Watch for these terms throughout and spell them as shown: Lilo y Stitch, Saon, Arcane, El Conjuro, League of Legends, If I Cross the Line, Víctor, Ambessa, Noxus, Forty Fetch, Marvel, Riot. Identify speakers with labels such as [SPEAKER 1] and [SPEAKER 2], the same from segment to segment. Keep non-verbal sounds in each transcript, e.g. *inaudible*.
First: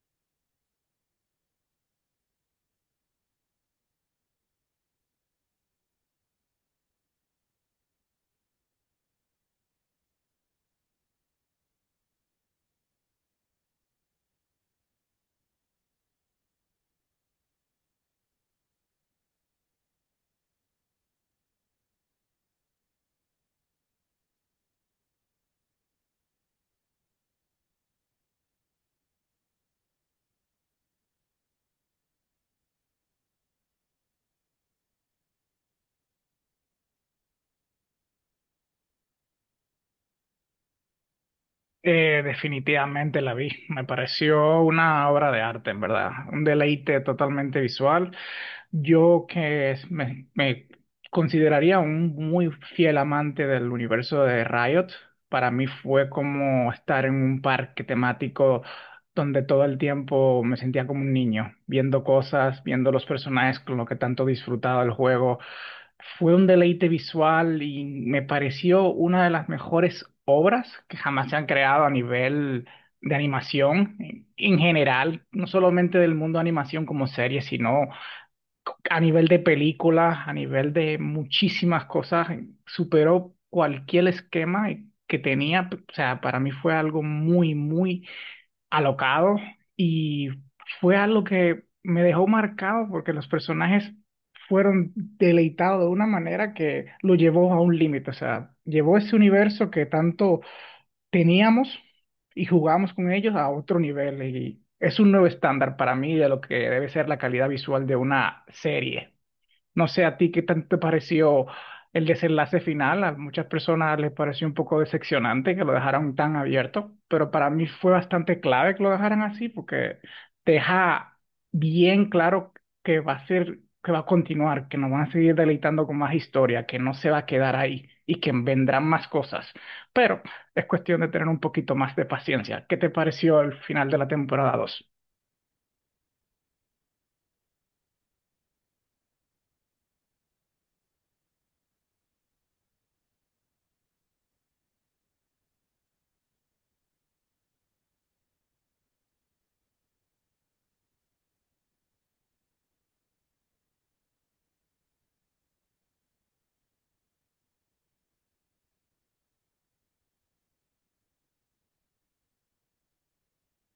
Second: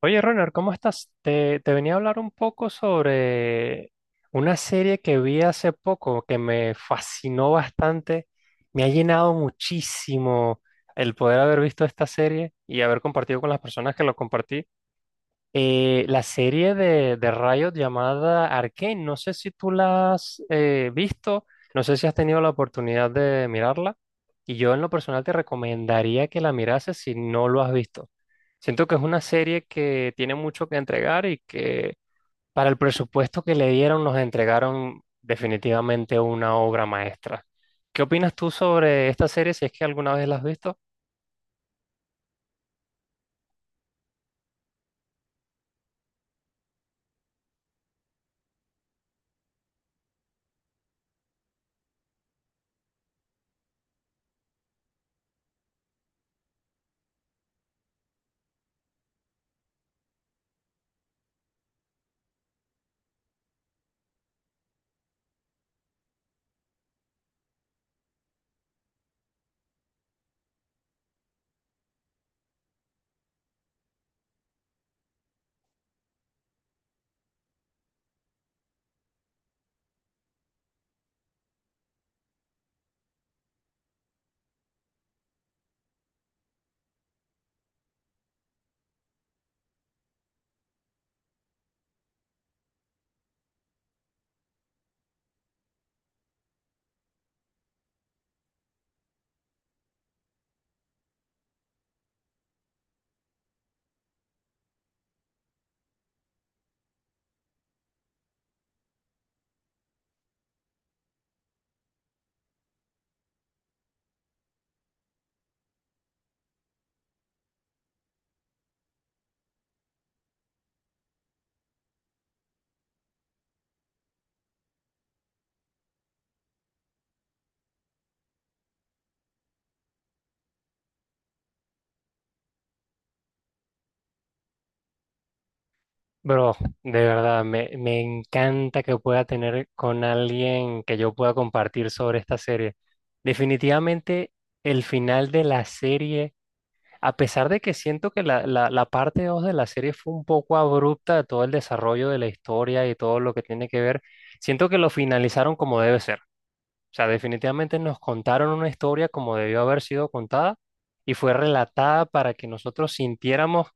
[SPEAKER 1] Oye, Ronald, ¿cómo estás? Te venía a hablar un poco sobre una serie que vi hace poco que me fascinó bastante. Me ha llenado muchísimo el poder haber visto esta serie y haber compartido con las personas que lo compartí. La serie de Riot llamada Arcane, no sé si tú la has visto, no sé si has tenido la oportunidad de mirarla, y yo en lo personal te recomendaría que la mirases si no lo has visto. Siento que es una serie que tiene mucho que entregar y que para el presupuesto que le dieron nos entregaron definitivamente una obra maestra. ¿Qué opinas tú sobre esta serie si es que alguna vez la has visto?
[SPEAKER 2] Definitivamente la vi. Me pareció una obra de arte, en verdad. Un deleite totalmente visual. Yo que es- me consideraría un muy fiel amante del universo de Riot. Para mí fue como estar en un parque temático donde todo el tiempo me sentía como un niño, viendo cosas, viendo los personajes con lo que tanto disfrutaba el juego. Fue un deleite visual y me pareció una de las mejores obras que jamás se han creado a nivel de animación en general, no solamente del mundo de animación como serie, sino a nivel de películas, a nivel de muchísimas cosas. Superó cualquier esquema que tenía. O sea, para mí fue algo muy, muy alocado y fue algo que me dejó marcado porque los personajes fueron deleitados de una manera que lo llevó a un límite, o sea, llevó ese universo que tanto teníamos y jugábamos con ellos a otro nivel, y es un nuevo estándar para mí de lo que debe ser la calidad visual de una serie. No sé a ti qué tanto te pareció el desenlace final. A muchas personas les pareció un poco decepcionante que lo dejaran tan abierto, pero para mí fue bastante clave que lo dejaran así porque deja bien claro que va a ser, que va a continuar, que nos van a seguir deleitando con más historia, que no se va a quedar ahí y que vendrán más cosas. Pero es cuestión de tener un poquito más de paciencia. ¿Qué te pareció el final de la temporada 2?
[SPEAKER 1] Bro, de verdad, me encanta que pueda tener con alguien que yo pueda compartir sobre esta serie. Definitivamente el final de la serie, a pesar de que siento que la parte 2 de la serie fue un poco abrupta de todo el desarrollo de la historia y todo lo que tiene que ver, siento que lo finalizaron como debe ser. O sea, definitivamente nos contaron una historia como debió haber sido contada y fue relatada para que nosotros sintiéramos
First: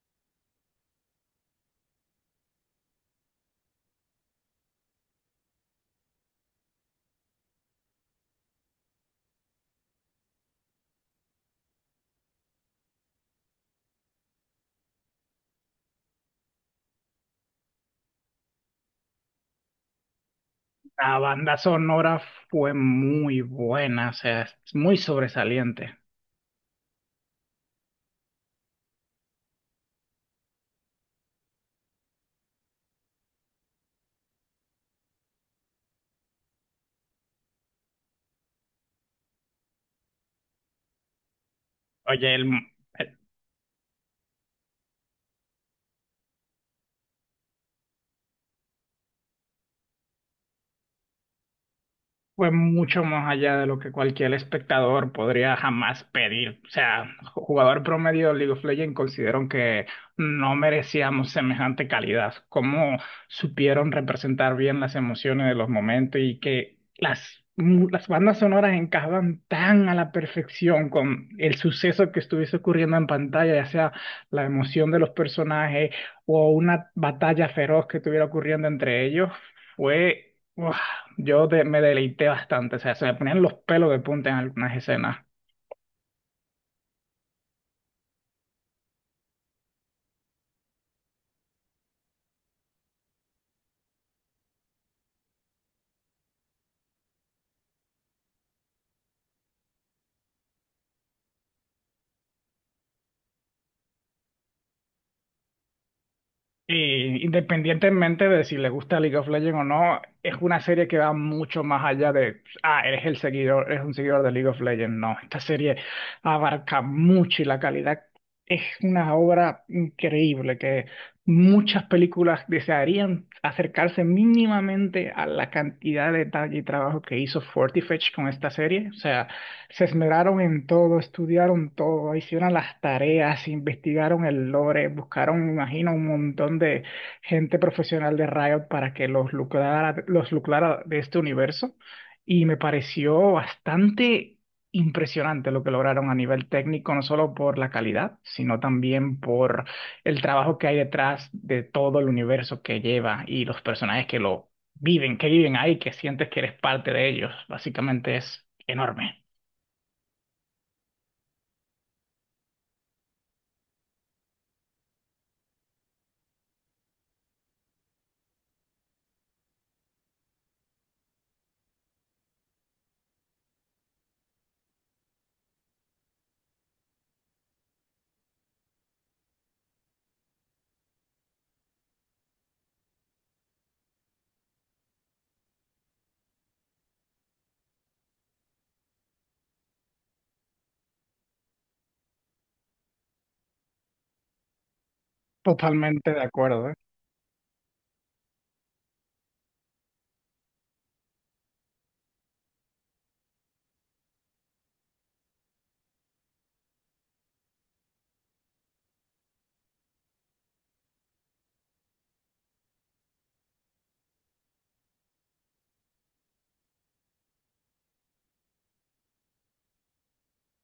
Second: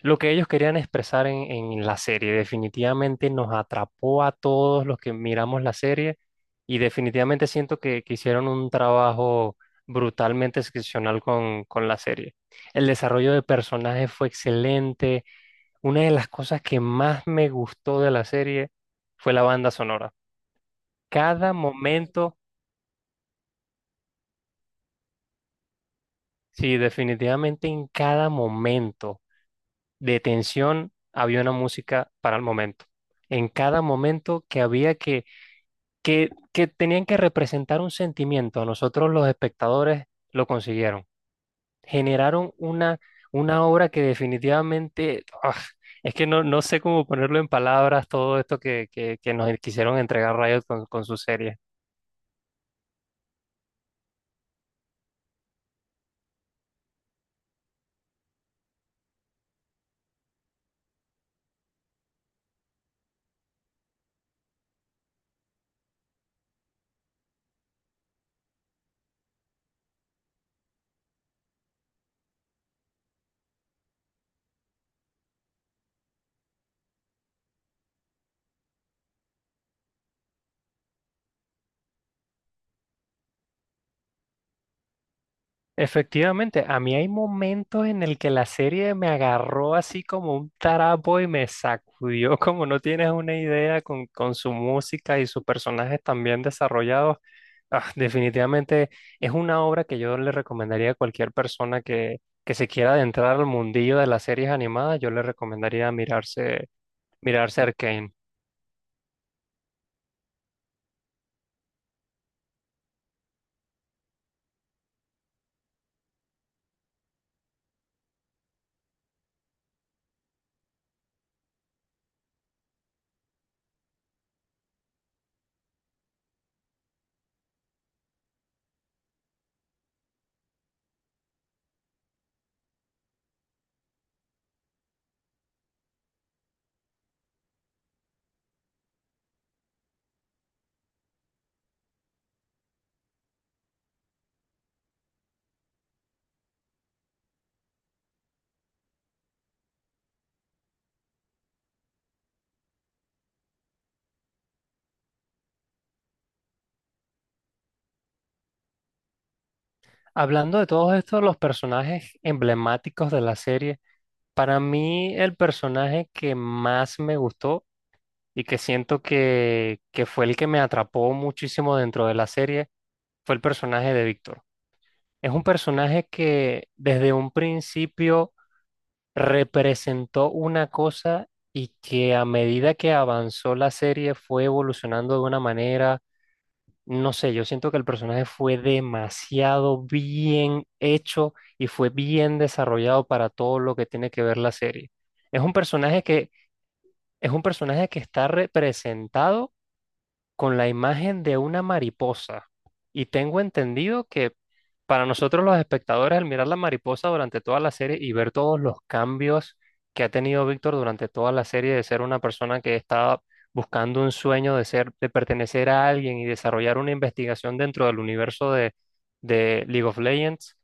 [SPEAKER 1] lo que ellos querían expresar en la serie definitivamente nos atrapó a todos los que miramos la serie y definitivamente siento que hicieron un trabajo brutalmente excepcional con la serie. El desarrollo de personajes fue excelente. Una de las cosas que más me gustó de la serie fue la banda sonora.
[SPEAKER 2] La
[SPEAKER 1] Cada
[SPEAKER 2] banda sonora
[SPEAKER 1] momento,
[SPEAKER 2] fue muy buena, o sea, es muy sobresaliente.
[SPEAKER 1] sí, definitivamente en cada momento de tensión había una música para el momento. En cada momento que había que que tenían que representar un sentimiento. Nosotros los espectadores lo consiguieron.
[SPEAKER 2] Oye, el,
[SPEAKER 1] Generaron una obra que definitivamente, es que no, no sé cómo ponerlo en palabras todo esto que nos quisieron entregar Riot con su serie.
[SPEAKER 2] Fue mucho más allá de lo que cualquier espectador podría jamás pedir. O sea, jugador promedio de League of Legends considero que no merecíamos semejante calidad. Cómo supieron representar bien las emociones de los momentos y que las bandas sonoras encajaban tan a la perfección con el suceso que estuviese ocurriendo en pantalla, ya sea la emoción de los personajes o una batalla feroz que estuviera ocurriendo entre ellos. Fue... ¡guau! Me deleité bastante, o sea, se me ponían los pelos de punta en algunas escenas.
[SPEAKER 1] Efectivamente, a mí hay momentos en el que la serie me agarró así como un tarapo y me sacudió *laughs* como no tienes una idea con su música y sus personajes tan bien desarrollados. Definitivamente es una obra que yo le recomendaría a cualquier persona que se quiera adentrar al mundillo de las series animadas, yo le recomendaría
[SPEAKER 2] Y
[SPEAKER 1] mirarse Arcane.
[SPEAKER 2] independientemente de si les gusta League of Legends o no, es una serie que va mucho más allá de, ah, eres un seguidor de League of Legends. No, esta serie abarca mucho y la calidad es una obra increíble que muchas películas desearían acercarse mínimamente a la cantidad de detalle y trabajo que hizo Forty Fetch con esta serie. O sea, se esmeraron en todo, estudiaron todo, hicieron las tareas, investigaron el lore, buscaron, me imagino, un montón de gente profesional de Riot para que los lucrara de este universo. Y me pareció bastante impresionante lo que lograron a nivel técnico, no solo por la calidad, sino también por el trabajo que hay detrás de todo el universo que lleva y los personajes que lo viven, que viven ahí, que sientes que eres parte de ellos. Básicamente es enorme.
[SPEAKER 1] Hablando de todos estos, los personajes emblemáticos de la serie, para mí el personaje que más me gustó y que siento que fue el que me atrapó muchísimo dentro de la serie, fue el personaje de Víctor. Es un personaje que desde un principio representó una cosa y que a medida que avanzó la serie fue evolucionando de una manera, no sé, yo siento que el personaje fue demasiado bien hecho y fue bien desarrollado para todo lo que tiene que ver la serie. Es un personaje
[SPEAKER 2] Totalmente de
[SPEAKER 1] que,
[SPEAKER 2] acuerdo, ¿eh?
[SPEAKER 1] es un personaje que está representado con la imagen de una mariposa. Y tengo entendido que para nosotros los espectadores, al mirar la mariposa durante toda la serie y ver todos los cambios que ha tenido Víctor durante toda la serie de ser una persona que estaba buscando un sueño de ser, de pertenecer a alguien y desarrollar una investigación dentro del universo de League of Legends,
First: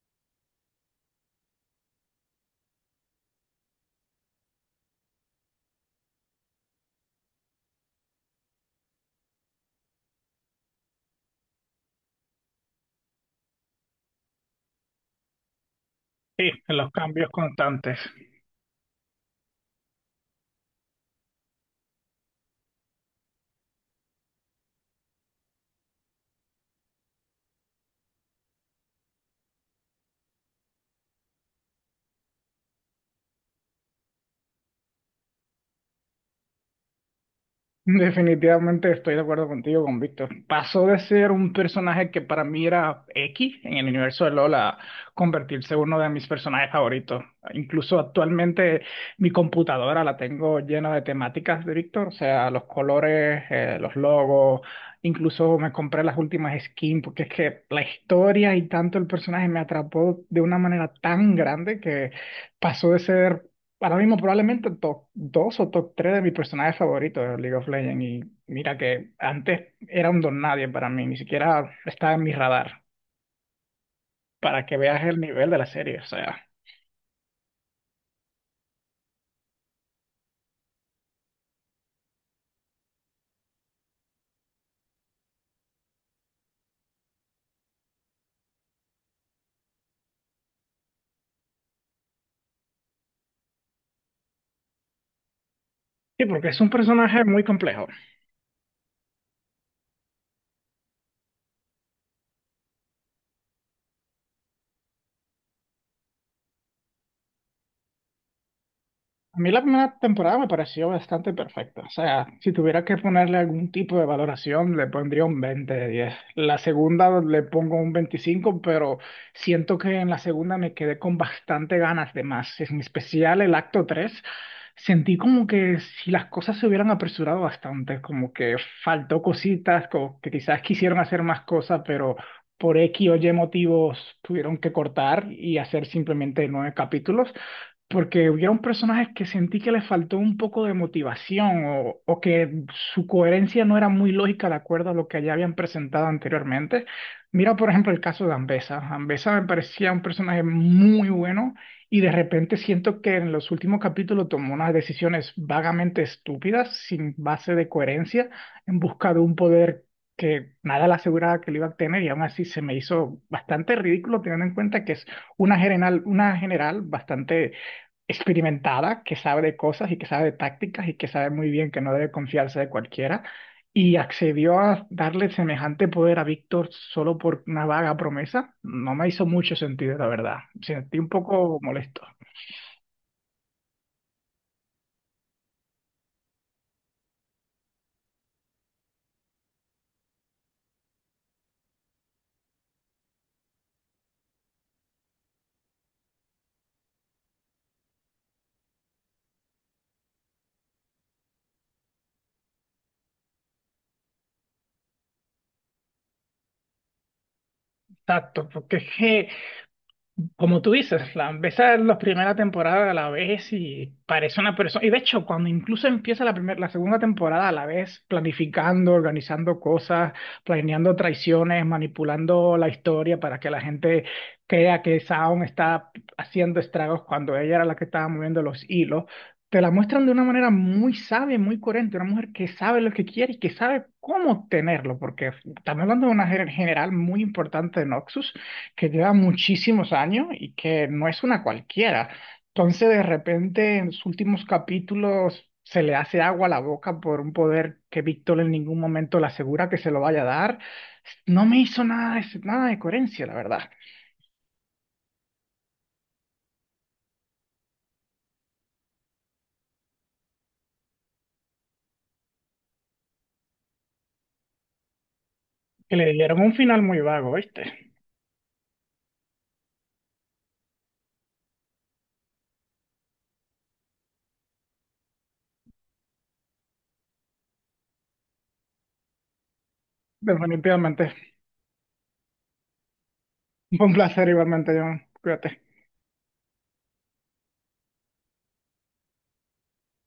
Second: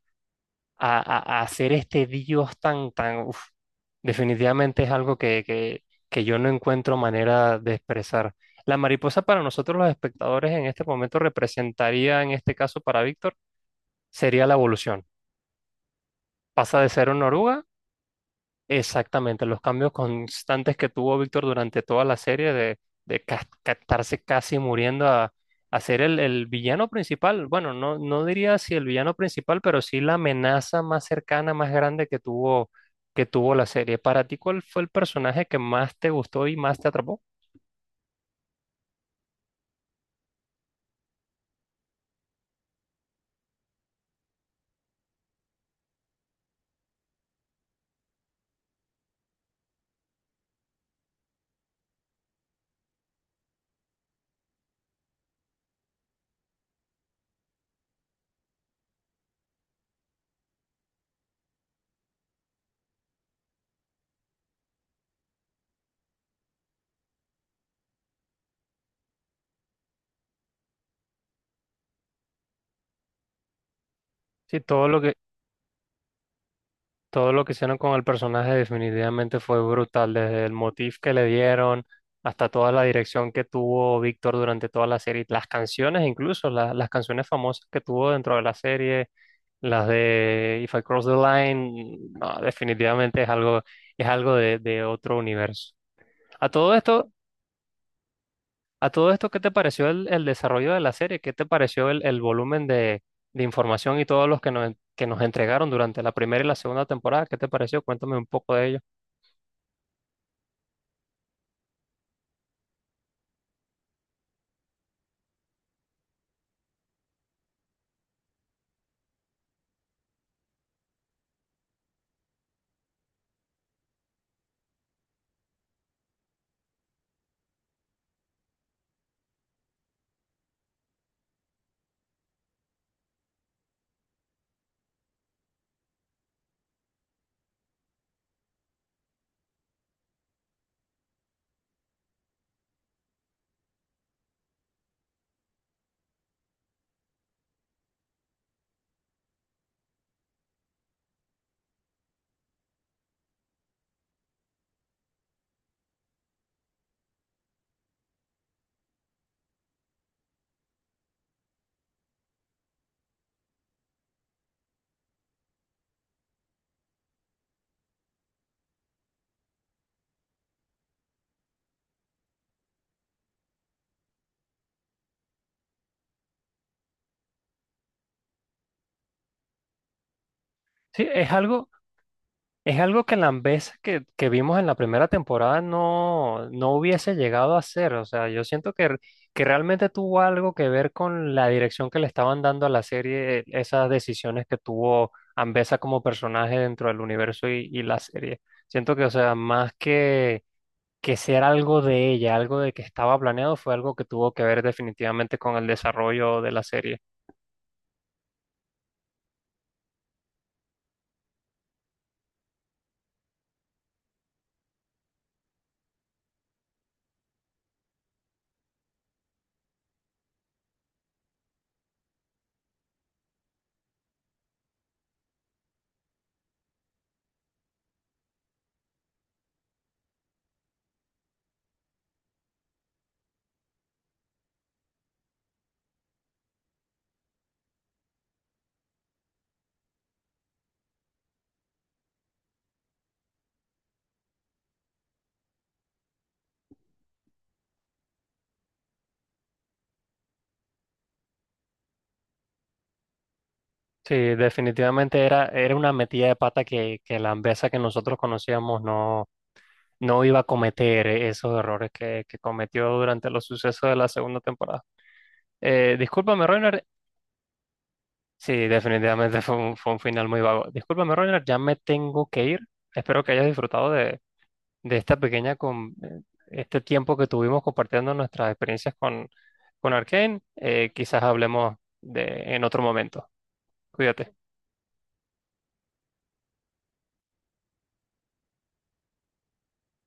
[SPEAKER 1] a, a hacer este Dios tan, uf, definitivamente es algo que yo no encuentro manera de expresar. La mariposa para nosotros los espectadores en este momento representaría, en este caso para Víctor, sería la evolución.
[SPEAKER 2] Sí,
[SPEAKER 1] Pasa de
[SPEAKER 2] los
[SPEAKER 1] ser una
[SPEAKER 2] cambios
[SPEAKER 1] oruga.
[SPEAKER 2] constantes.
[SPEAKER 1] Exactamente, los cambios constantes que tuvo Víctor durante toda la serie de estarse casi muriendo a ser el villano principal. Bueno, no, no diría si el villano principal, pero sí la amenaza más cercana, más grande que tuvo la serie. ¿Para ti cuál fue el personaje que más te gustó y más te atrapó?
[SPEAKER 2] Definitivamente estoy de acuerdo contigo, con Víctor. Pasó de ser un personaje que para mí era X en el universo de LoL a convertirse en uno de mis personajes favoritos. Incluso actualmente mi computadora la tengo llena de temáticas de Víctor, o sea, los colores, los logos. Incluso me compré las últimas skins, porque es que la historia y tanto el personaje me atrapó de una manera tan grande que pasó de ser ahora mismo probablemente top 2 o top 3 de mis personajes favoritos de League of Legends. Y mira que antes era un don nadie para mí, ni siquiera estaba en mi radar,
[SPEAKER 1] Sí,
[SPEAKER 2] para que
[SPEAKER 1] todo lo
[SPEAKER 2] veas
[SPEAKER 1] que,
[SPEAKER 2] el nivel de la serie. O sea,
[SPEAKER 1] Todo lo que hicieron con el personaje definitivamente fue brutal, desde el motif que le dieron hasta toda la dirección que tuvo Víctor durante toda la serie, las canciones incluso, las canciones famosas que tuvo dentro de la serie, las de If I Cross the Line, no, definitivamente es algo de otro universo.
[SPEAKER 2] sí, porque
[SPEAKER 1] A
[SPEAKER 2] es un
[SPEAKER 1] todo esto,
[SPEAKER 2] personaje muy complejo.
[SPEAKER 1] a todo esto, ¿qué te pareció el desarrollo de la serie? ¿Qué te pareció el volumen de información y todos los que nos entregaron durante la primera y la segunda temporada? ¿Qué te pareció? Cuéntame un poco de ello.
[SPEAKER 2] A mí la primera temporada me pareció bastante perfecta. O sea, si tuviera que ponerle algún tipo de valoración, le pondría un 20 de 10. La segunda le pongo un 25, pero siento que en la segunda me quedé con bastante ganas de más. En especial el acto 3, sentí como que si las cosas se hubieran apresurado bastante, como que faltó cositas, como que quizás quisieron hacer más cosas, pero por X o Y motivos tuvieron que cortar y hacer simplemente 9 capítulos, porque hubieron personajes que sentí que les faltó un poco de motivación o que su coherencia no era muy lógica de acuerdo a lo que ya habían presentado anteriormente. Mira, por ejemplo, el caso de Ambessa. Ambessa me parecía un personaje muy bueno y de repente siento que en los últimos capítulos tomó unas decisiones vagamente estúpidas, sin base de coherencia, en busca de un poder que nada le aseguraba que lo iba a tener, y aún así se me hizo bastante ridículo teniendo en cuenta que es una general bastante experimentada, que sabe de cosas y que sabe de tácticas y que sabe muy bien que no debe confiarse de cualquiera, y accedió a darle semejante poder a Víctor solo por una vaga promesa. No me hizo mucho sentido, la verdad. Me sentí
[SPEAKER 1] Sí,
[SPEAKER 2] un
[SPEAKER 1] es
[SPEAKER 2] poco
[SPEAKER 1] algo,
[SPEAKER 2] molesto.
[SPEAKER 1] es algo que Lambesa que vimos en la primera temporada no, no hubiese llegado a hacer. O sea, yo siento que realmente tuvo algo que ver con la dirección que le estaban dando a la serie, esas decisiones que tuvo Ambesa como personaje dentro del universo y la serie. Siento que, o sea, más que ser algo de ella, algo de que estaba planeado, fue algo que tuvo que ver definitivamente con el desarrollo de la serie.
[SPEAKER 2] Exacto, porque es que, como tú dices, Flan, ves a la primera temporada a la vez y parece una persona. Y de hecho, cuando incluso empieza la segunda temporada a la vez, planificando, organizando cosas, planeando traiciones, manipulando la historia para que la gente crea que Saon está haciendo estragos cuando ella era la que estaba moviendo los hilos, te la muestran de una manera muy sabia y muy coherente, una mujer que sabe lo que quiere y que sabe cómo tenerlo, porque estamos hablando de una general muy importante de Noxus que lleva muchísimos años y que no es una cualquiera. Entonces, de repente, en los últimos capítulos se le hace agua a la boca por un poder que Víctor en ningún momento le asegura que se lo vaya a dar. No me hizo nada de, nada de coherencia, la verdad.
[SPEAKER 1] Sí, definitivamente era una metida de pata que la Ambesa que nosotros conocíamos no, no iba a cometer esos errores que cometió durante los sucesos de la segunda temporada.
[SPEAKER 2] Que le dieron
[SPEAKER 1] Discúlpame,
[SPEAKER 2] un final
[SPEAKER 1] Reiner.
[SPEAKER 2] muy vago, ¿viste?
[SPEAKER 1] Sí, definitivamente *laughs* fue un final muy vago. Discúlpame, Reiner, ya me tengo que ir. Espero que hayas disfrutado de esta pequeña, con, este tiempo que tuvimos compartiendo nuestras experiencias con Arcane.
[SPEAKER 2] Definitivamente.
[SPEAKER 1] Quizás hablemos de, en otro momento.
[SPEAKER 2] *laughs* Un placer
[SPEAKER 1] Cuídate.
[SPEAKER 2] igualmente, John. Cuídate.